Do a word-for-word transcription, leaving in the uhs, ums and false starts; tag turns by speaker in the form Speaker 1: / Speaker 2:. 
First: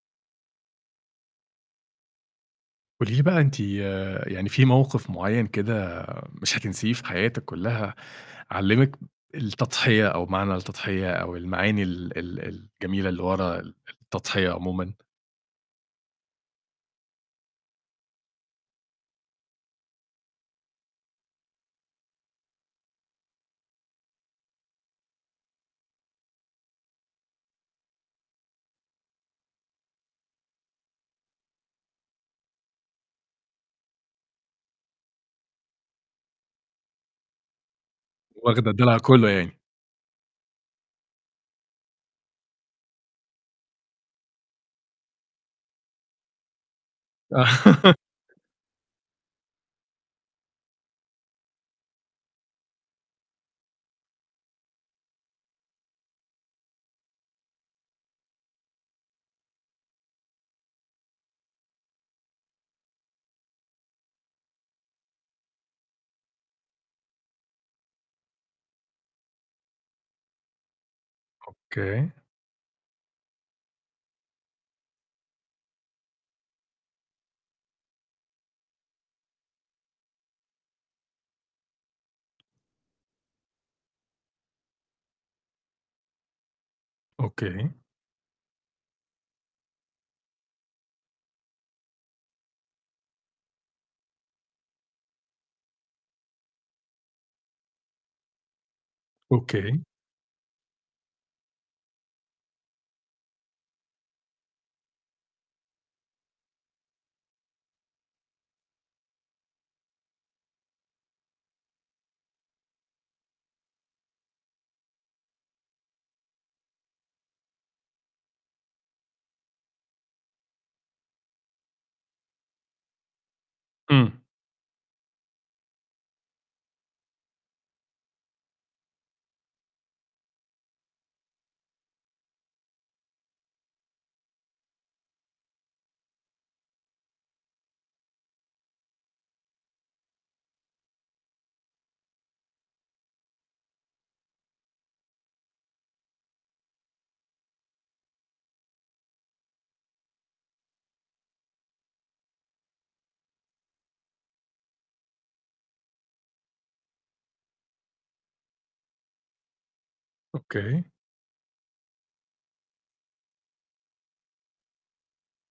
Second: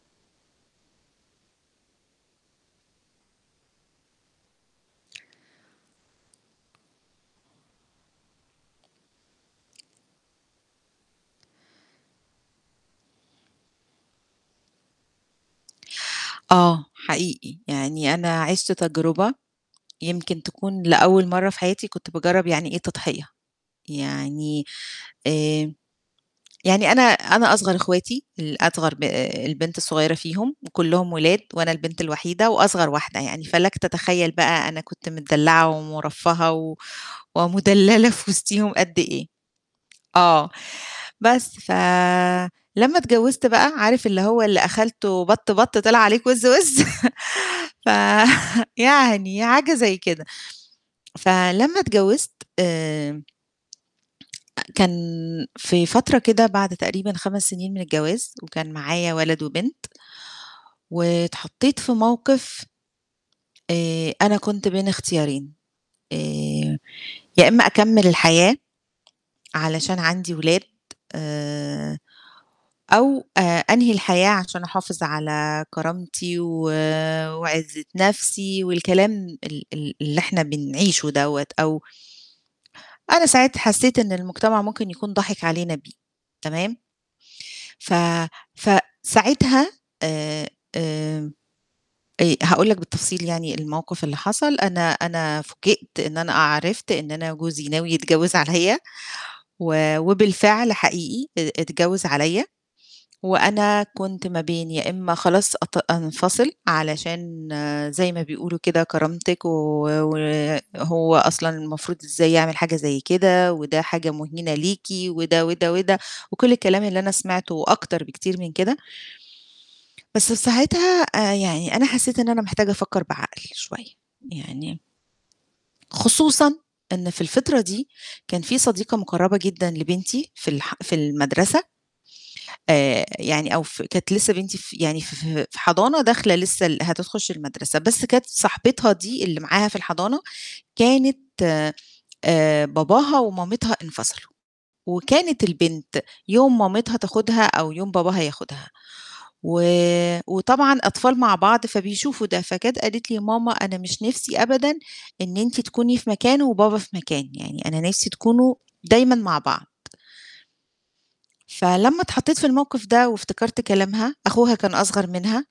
Speaker 1: قولي لي بقى أنتِ يعني فيه موقف معين كده مش هتنسيه في حياتِك كُلّها، علِّمِك التضحية أو معنى التضحية أو المعاني ال ال الجميلة اللي ورا التضحية عمومًا؟
Speaker 2: آه، حقيقي. يعني أنا عِشت تجربة يمكن تكون لأول مرة في حياتي كنت باجرَّب يعني إيه تضحية، يعني آآ يعني أنا أنا أصغر أخواتي، الأصغر ب آآ البنت الصغيرة فيهم، وكُلّهم ولاد وأنا البنت الوحيدة وأصغر واحدة يعني، فلكَ تتخيل بقى أنا كنت متدلعة ومُرفهة و ومدللة في
Speaker 1: واخدة
Speaker 2: وسطيهم قد
Speaker 1: الدلع
Speaker 2: إيه
Speaker 1: كُلّه يعني.
Speaker 2: آه. بس، فلمّا اتجوزت بقى، عارف اللي هو اللي أخلتُه بَط بَط طِلِع عليك وِز وِز، ف يعني حاجة زي كده، فلمَا اتجوزت آمم كان في فترة كده بعد تقريبًا خَمَس سنين من الجواز وكان معايا ولد وبنت واتحطيت في موقف آآ أنا كنت بين اختيارين، آآ يا إمّا أكمِّل الحياة علشان عندي ولاد آآ
Speaker 1: أوكي.
Speaker 2: أو آآ أنهي الحياة عشان أحافظ على كرامتي و وعِزة نفْسي والكلام ال ال اللي إحنا بنعيشه دوّة أو أنا ساعِتها حسيّت إن المجتمع ممكن يكون ضاحِك علينا بيه، تمام.
Speaker 1: أوكي.
Speaker 2: ف فساعتها آآ آآ آآ هاقول لك بالتفصيل يعني الموقف اللي حصَل؛ أنا أنا فوجئت إن أنا أ عرِفت إن أنا جوزي ناوي يتجوز عليَّ
Speaker 1: أوكي.
Speaker 2: و وبالفعل حقيقي ا اتجوز عليَّ، وأنا كنت ما بين يا إمّا خلاص أط أنفصِل علشان زي ما بيقولوا كده كرامتِك و وهو أصلًا المفروض إزاي يعمل حاجة زي كده وده حاجة مهينة ليكِ وده، وده، وده وكل الكلام اللي أنا سمعته وأكتر بكتير من كده. بس في ساعتها آآ يعني أنا حسيت إن أنا محتاجة أفكر بعقل شوية،
Speaker 1: إمم.
Speaker 2: يعني خصوصًا إن في الفترة دي كان فيه صديقة مُقرَّبة جدًا لبنتي في الح في المَدرسة. آآ يعني أو في كانت لسه بنتي في يعني ف في حضانة داخلة لسه ال هتخش المَدرسة، بس كانت صاحبتها دي اللي معاها في الحضانة كانت آآ باباها ومامتها انفصلوا، وكانت البنت يوم مامتها تاخدها أو يوم باباها ياخدها، و وطبعًا أطفال مع بعض فبيشوفوا ده، فجات قالت لي: "يا ماما، أنا مش نفْسي أبدًا إن أنتِ تكوني في مكان وبابا في مكان، يعني أنا نفْسي تكونوا دايمًا مع بعض.".
Speaker 1: أوكي.
Speaker 2: فلمّا اتحطيت في الموقف ده وافتكرت كلامها، أخوها كان أصغر منها